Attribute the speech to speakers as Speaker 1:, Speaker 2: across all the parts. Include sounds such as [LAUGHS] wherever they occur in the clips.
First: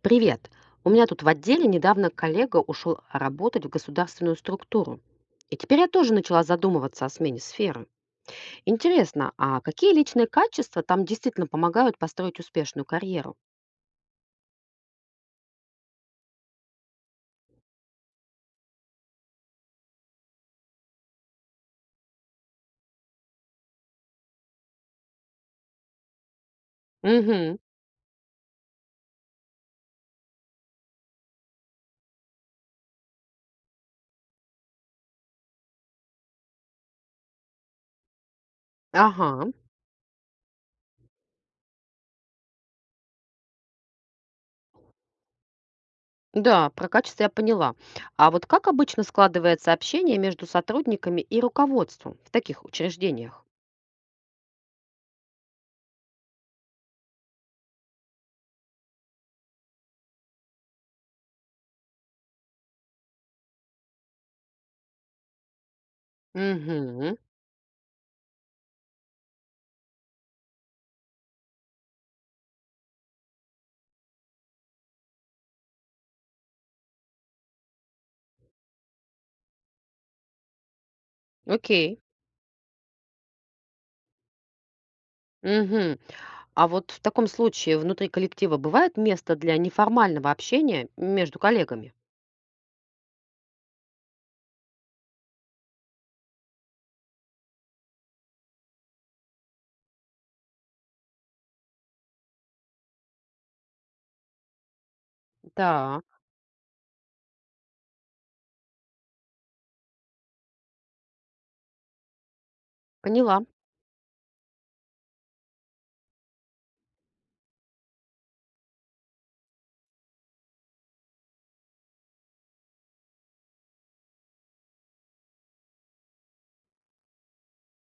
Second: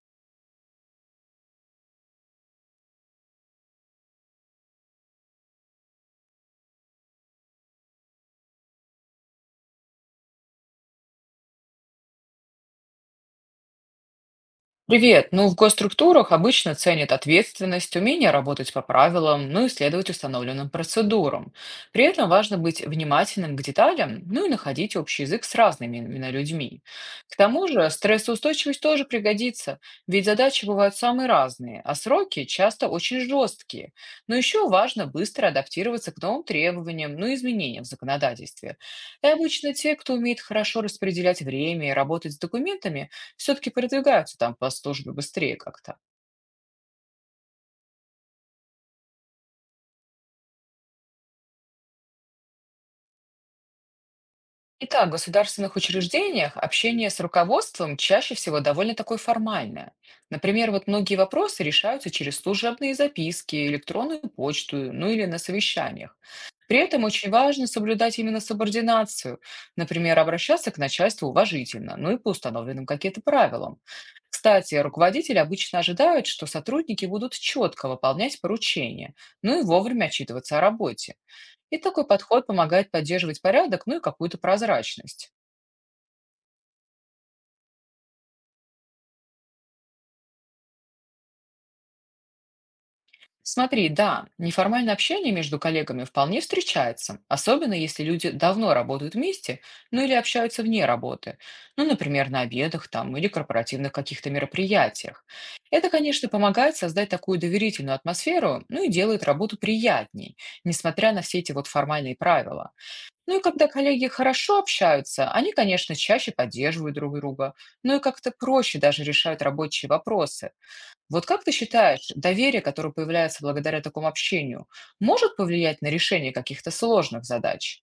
Speaker 1: Привет. У меня тут в отделе недавно коллега ушел работать в государственную структуру. И теперь я тоже начала задумываться о смене сферы. Интересно, а какие личные качества там действительно помогают построить успешную карьеру?
Speaker 2: Привет. Ну, в госструктурах обычно ценят ответственность, умение работать по правилам, ну и следовать установленным процедурам. При этом важно быть внимательным к деталям, ну и находить общий язык с разными именно людьми. К
Speaker 1: Угу.
Speaker 2: тому же стрессоустойчивость тоже пригодится, ведь задачи бывают самые разные, а сроки часто очень жесткие. Но еще важно быстро адаптироваться к новым требованиям, ну и изменениям в законодательстве. И
Speaker 1: Ага.
Speaker 2: обычно те, кто умеет хорошо распределять время и работать с документами, все-таки продвигаются там по службе быстрее как-то.
Speaker 1: Да, про качество я поняла. А вот как обычно складывается общение между сотрудниками и руководством в таких учреждениях?
Speaker 2: Итак, в государственных учреждениях общение с руководством чаще всего довольно такое формальное. Например, вот многие вопросы решаются через служебные записки, электронную почту, ну или на совещаниях. При этом
Speaker 1: Угу.
Speaker 2: очень важно соблюдать именно субординацию, например, обращаться к начальству уважительно, ну и по установленным каким-то правилам. Кстати, руководители обычно ожидают, что сотрудники будут четко выполнять поручения, ну и вовремя отчитываться о работе. И
Speaker 1: Окей.
Speaker 2: такой подход помогает поддерживать порядок, ну и какую-то прозрачность.
Speaker 1: Мгм. А вот в таком случае внутри коллектива бывает место для неформального общения между коллегами?
Speaker 2: Смотри, да, неформальное общение между коллегами вполне встречается, особенно если люди давно работают вместе, ну или общаются вне работы, ну, например, на обедах там или корпоративных каких-то мероприятиях. Это,
Speaker 1: Да,
Speaker 2: конечно, помогает создать такую доверительную атмосферу, ну и делает работу приятней, несмотря на все эти вот формальные правила. Ну
Speaker 1: поняла.
Speaker 2: и когда коллеги хорошо общаются, они, конечно, чаще поддерживают друг друга, ну и как-то проще даже решают рабочие вопросы. Вот как ты считаешь, доверие, которое появляется благодаря такому общению, может повлиять на решение каких-то сложных задач?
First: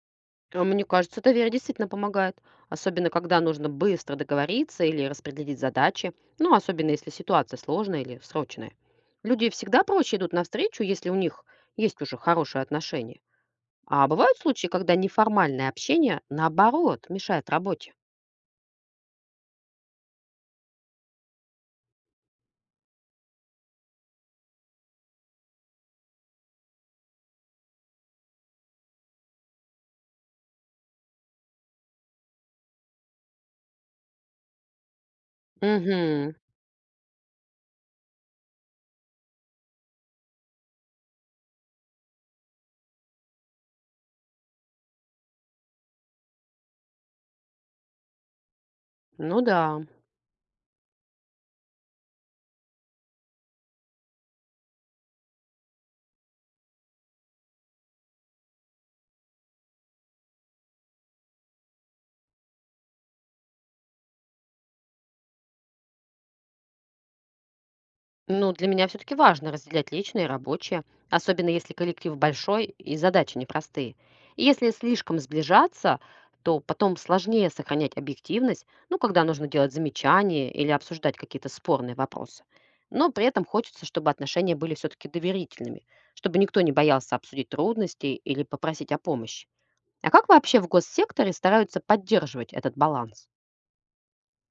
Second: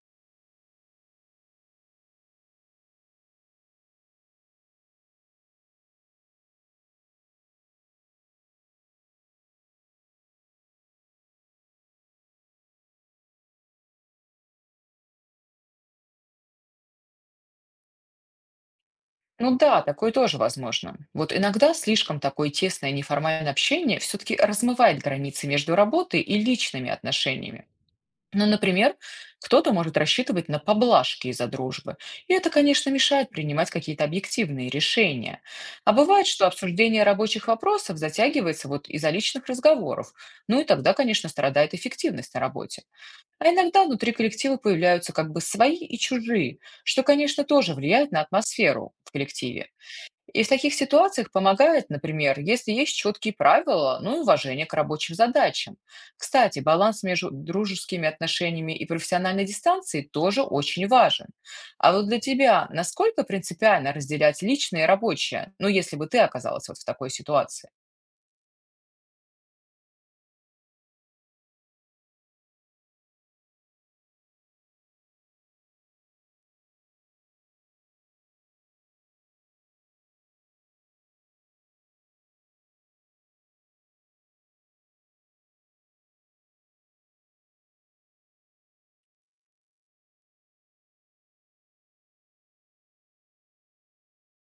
Speaker 1: Мне кажется, доверие действительно помогает. Особенно когда нужно быстро договориться или распределить задачи. Ну, особенно если ситуация сложная или срочная. Люди всегда проще идут навстречу, если у них есть уже хорошие отношения. А бывают случаи, когда неформальное общение, наоборот, мешает работе.
Speaker 2: Ну да, такое тоже возможно. Вот иногда слишком такое тесное неформальное общение все-таки размывает границы между работой и личными отношениями. Ну, например, кто-то может рассчитывать на поблажки из-за дружбы, и это, конечно, мешает принимать какие-то объективные решения. А бывает,
Speaker 1: Угу,
Speaker 2: что обсуждение рабочих вопросов затягивается вот из-за личных разговоров, ну и тогда, конечно, страдает эффективность на работе. А иногда внутри коллектива появляются как бы свои и чужие, что, конечно, тоже влияет на атмосферу в
Speaker 1: ну да.
Speaker 2: коллективе. И в таких ситуациях помогает, например, если есть четкие правила, ну и уважение к рабочим задачам. Кстати, баланс между дружескими отношениями и профессиональной дистанцией тоже очень важен. А вот для тебя насколько принципиально разделять личное и рабочее, ну если бы ты оказалась вот в такой ситуации?
Speaker 1: Ну, для меня все-таки важно разделять личное и рабочее, особенно если коллектив большой и задачи непростые. И если слишком сближаться, то потом сложнее сохранять объективность, ну, когда нужно делать замечания или обсуждать какие-то спорные вопросы. Но при этом хочется, чтобы отношения были все-таки доверительными, чтобы никто не боялся обсудить трудности или попросить о помощи. А как вообще в госсекторе стараются поддерживать этот баланс?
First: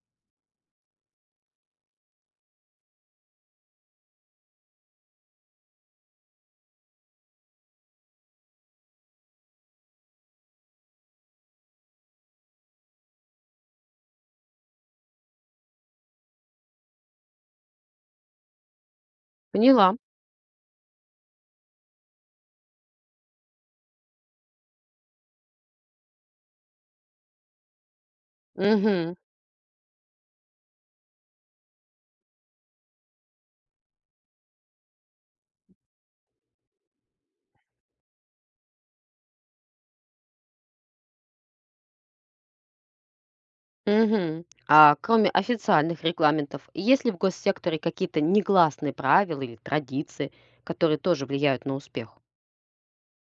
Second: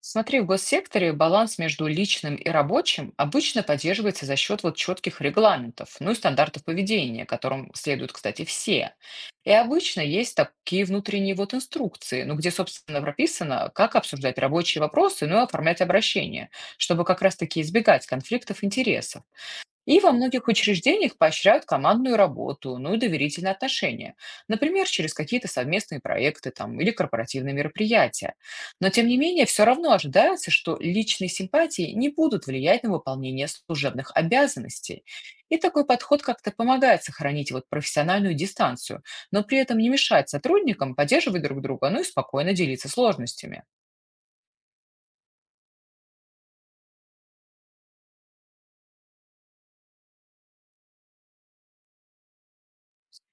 Speaker 2: Смотри, в госсекторе баланс между личным и рабочим обычно поддерживается за счет вот четких регламентов, ну и стандартов поведения, которым следуют, кстати, все. И обычно есть такие внутренние вот инструкции, ну где, собственно, прописано, как обсуждать рабочие вопросы, ну и оформлять обращения, чтобы как раз-таки избегать конфликтов интересов.
Speaker 1: Поняла.
Speaker 2: И во многих учреждениях поощряют командную работу, ну и доверительные отношения. Например, через какие-то совместные проекты там, или корпоративные мероприятия. Но тем
Speaker 1: Угу.
Speaker 2: не менее, все равно ожидается, что личные симпатии не будут влиять на выполнение служебных обязанностей. И такой подход как-то помогает сохранить вот профессиональную дистанцию, но при этом не мешает сотрудникам поддерживать друг друга, ну и спокойно делиться сложностями.
Speaker 1: Мгм. А кроме официальных регламентов, есть ли в госсекторе какие-то негласные правила или традиции, которые тоже влияют на успех?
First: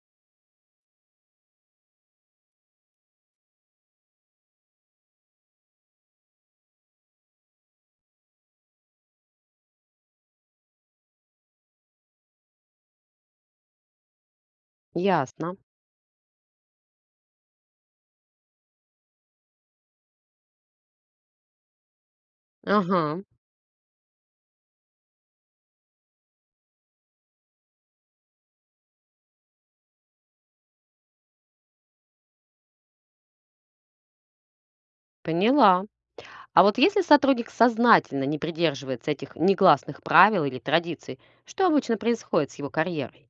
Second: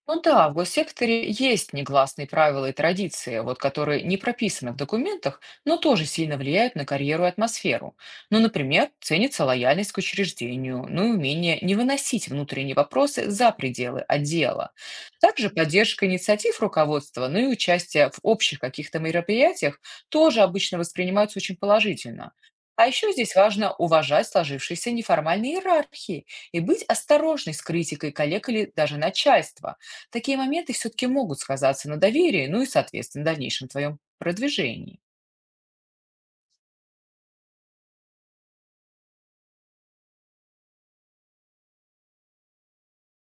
Speaker 2: Ну да, в госсекторе есть негласные правила и традиции, вот которые не прописаны в документах, но тоже сильно влияют на карьеру и атмосферу. Ну, например, ценится лояльность к учреждению, ну и умение не выносить внутренние вопросы за пределы отдела. Также
Speaker 1: Ясно.
Speaker 2: поддержка инициатив руководства, ну и участие в общих каких-то мероприятиях тоже обычно воспринимаются очень положительно. А
Speaker 1: Ага,
Speaker 2: еще здесь важно уважать сложившиеся неформальные иерархии и быть осторожной с критикой коллег или даже начальства. Такие моменты все-таки могут сказаться на доверии, ну и, соответственно, дальнейшем твоем продвижении.
Speaker 1: поняла. А вот если сотрудник сознательно не придерживается этих негласных правил или традиций, что обычно происходит с его карьерой?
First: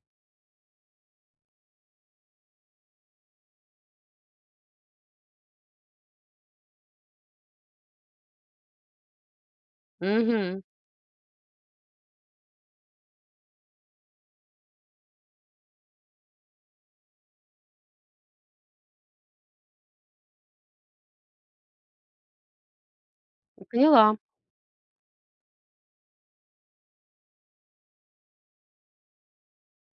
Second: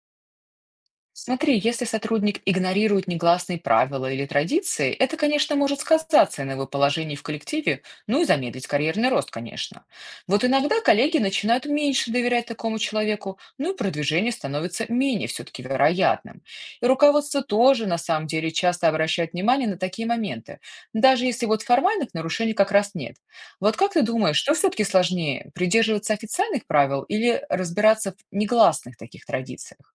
Speaker 2: Смотри, если сотрудник игнорирует негласные правила или традиции, это, конечно, может сказаться на его положении в коллективе, ну и замедлить карьерный рост, конечно. Вот
Speaker 1: Угу,
Speaker 2: иногда коллеги начинают меньше доверять такому человеку, ну и продвижение становится менее все-таки вероятным. И руководство тоже, на самом деле, часто обращает внимание на такие моменты, даже если вот формальных нарушений как раз нет. Вот как ты
Speaker 1: поняла.
Speaker 2: думаешь, что все-таки сложнее, придерживаться официальных правил или разбираться в негласных таких традициях?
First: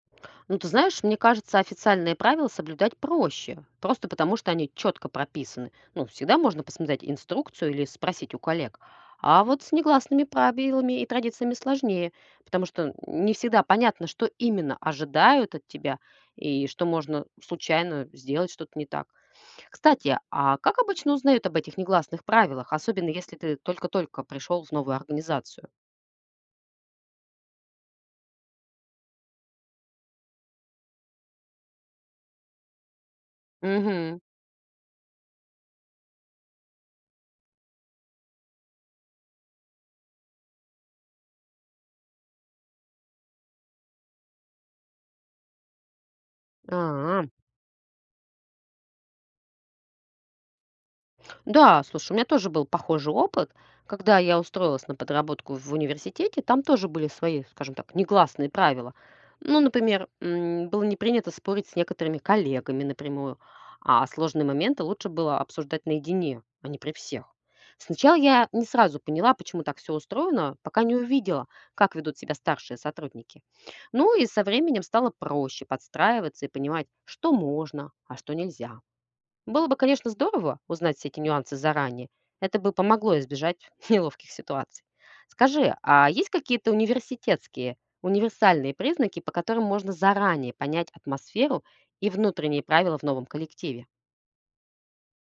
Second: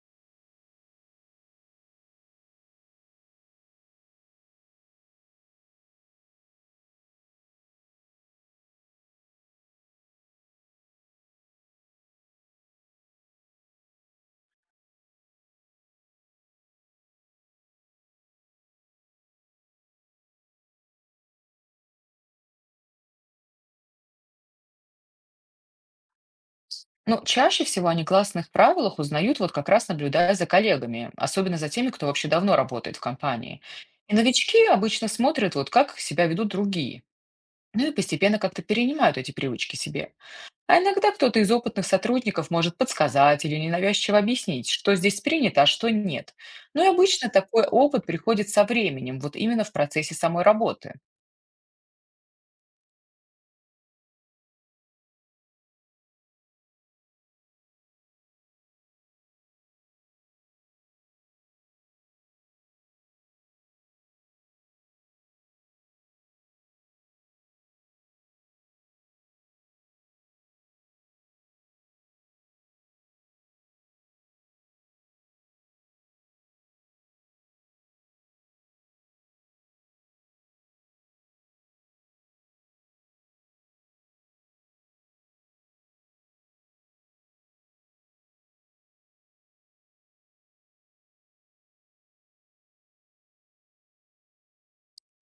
Speaker 1: Ну, ты знаешь, мне кажется, официальные правила соблюдать проще, просто потому что они четко прописаны. Ну, всегда можно посмотреть инструкцию или спросить у коллег. А вот с негласными правилами и традициями сложнее, потому что не всегда понятно, что именно ожидают от тебя и что можно случайно сделать что-то не так. Кстати, а как обычно узнают об этих негласных правилах, особенно если ты только-только пришел в новую организацию?
Speaker 2: Ну, чаще всего о негласных правилах узнают вот как раз наблюдая за коллегами, особенно за теми, кто вообще давно работает в компании. И
Speaker 1: Угу.
Speaker 2: новички обычно смотрят, вот как себя ведут другие, ну и постепенно как-то перенимают эти привычки себе. А иногда кто-то из опытных сотрудников может подсказать или ненавязчиво объяснить, что здесь принято, а что нет. Ну и
Speaker 1: А.
Speaker 2: обычно такой опыт приходит со временем, вот именно в процессе самой работы.
Speaker 1: Да, слушай, у меня тоже был похожий опыт. Когда я устроилась на подработку в университете, там тоже были свои, скажем так, негласные правила. Ну, например, было не принято спорить с некоторыми коллегами напрямую, а сложные моменты лучше было обсуждать наедине, а не при всех. Сначала я не сразу поняла, почему так все устроено, пока не увидела, как ведут себя старшие сотрудники. Ну и со временем стало проще подстраиваться и понимать, что можно, а что нельзя. Было бы, конечно, здорово узнать все эти нюансы заранее. Это бы помогло избежать [LAUGHS] неловких ситуаций. Скажи, а есть какие-то университетские, универсальные признаки, по которым можно заранее понять атмосферу и внутренние правила в новом коллективе?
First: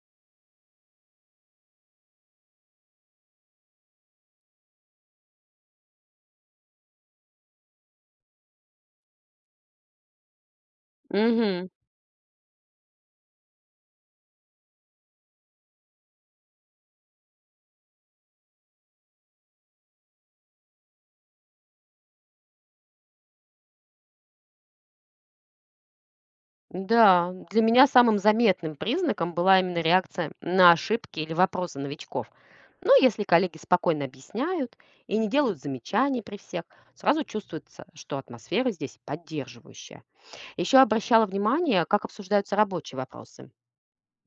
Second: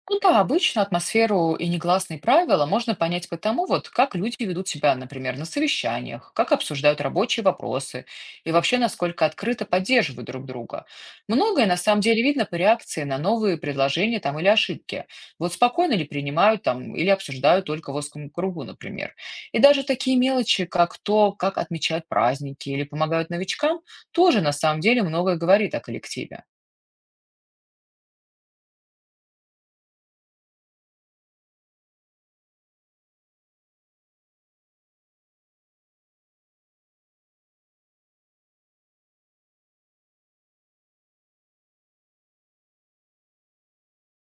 Speaker 2: Ну да, обычно атмосферу и негласные правила можно понять по тому, вот как люди ведут себя, например, на совещаниях, как обсуждают рабочие вопросы и вообще насколько открыто поддерживают друг друга. Многое
Speaker 1: Угу.
Speaker 2: на самом деле видно по реакции на новые предложения там или ошибки. Вот спокойно ли принимают там или обсуждают только в узком кругу, например. И даже такие мелочи, как то, как отмечают праздники или помогают новичкам, тоже на самом деле многое говорит о коллективе.
Speaker 1: Да, для меня самым заметным признаком была именно реакция на ошибки или вопросы новичков. Но если коллеги спокойно объясняют и не делают замечаний при всех, сразу чувствуется, что атмосфера здесь поддерживающая. Еще обращала внимание, как обсуждаются рабочие вопросы.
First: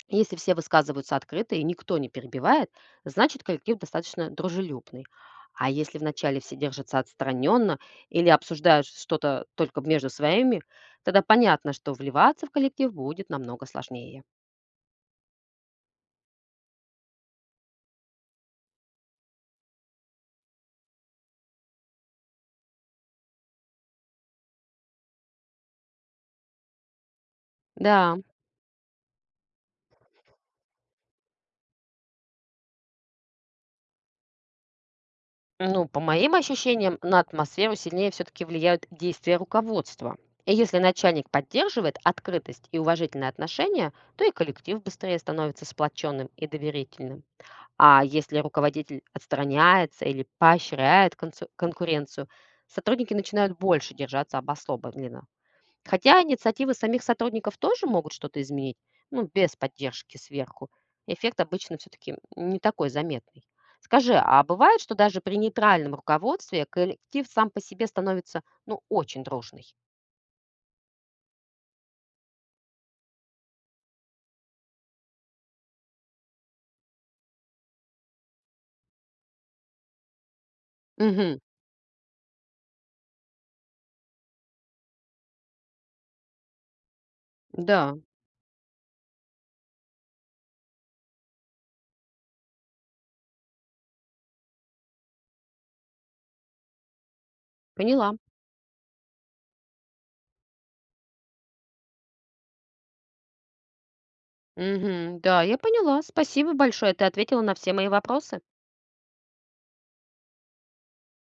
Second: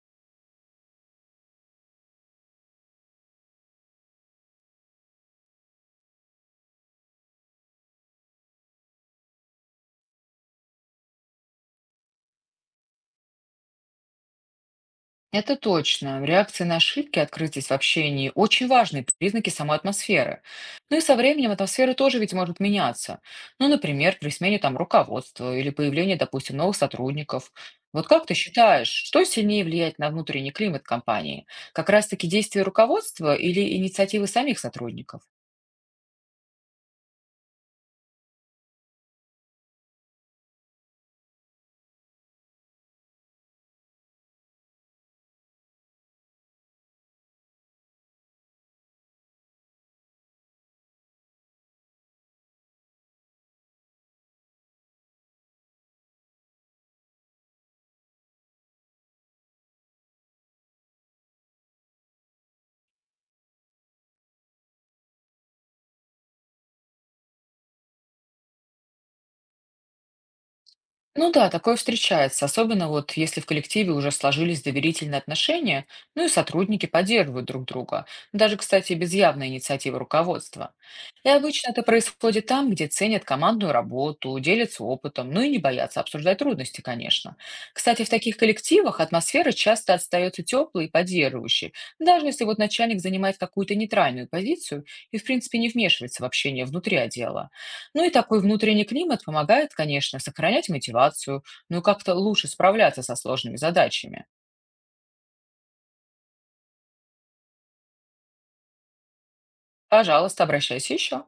Speaker 1: Если все высказываются открыто и никто не перебивает, значит, коллектив достаточно дружелюбный. А если вначале все держатся отстраненно или обсуждают что-то только между своими, тогда понятно, что вливаться в коллектив будет намного сложнее.
Speaker 2: Это точно. Реакции на ошибки, открытость в общении — очень важные признаки самой атмосферы. Ну и со временем атмосфера тоже ведь может меняться. Ну, например, при смене там руководства или появлении, допустим, новых сотрудников. Вот
Speaker 1: Да.
Speaker 2: как ты считаешь, что сильнее влияет на внутренний климат компании? Как раз-таки действия руководства или инициативы самих сотрудников?
Speaker 1: Ну, по моим ощущениям, на атмосферу сильнее все-таки влияют действия руководства. И если начальник поддерживает открытость и уважительные отношения, то и коллектив быстрее становится сплоченным и доверительным. А если руководитель отстраняется или поощряет конкуренцию, сотрудники начинают больше держаться обособленно. Хотя инициативы самих сотрудников тоже могут что-то изменить, ну, без поддержки сверху. Эффект обычно все-таки не такой заметный. Скажи, а бывает, что даже при нейтральном руководстве коллектив сам по себе становится, ну, очень дружный?
Speaker 2: Ну да, такое встречается, особенно вот если в коллективе уже сложились доверительные отношения, ну и сотрудники поддерживают друг друга, даже, кстати, без явной инициативы руководства. И
Speaker 1: Угу,
Speaker 2: обычно это происходит там, где ценят командную работу, делятся опытом, ну и не боятся обсуждать трудности, конечно.
Speaker 1: да,
Speaker 2: Кстати, в таких коллективах атмосфера часто остается теплой и поддерживающей, даже если вот начальник занимает какую-то нейтральную позицию и, в принципе, не вмешивается в общение внутри отдела. Ну и
Speaker 1: поняла.
Speaker 2: такой внутренний климат помогает, конечно, сохранять мотивацию, ну и как-то лучше справляться со сложными задачами.
Speaker 1: Угу, да, я поняла. Спасибо большое, ты ответила на все мои вопросы.
Speaker 2: Пожалуйста, обращайся еще.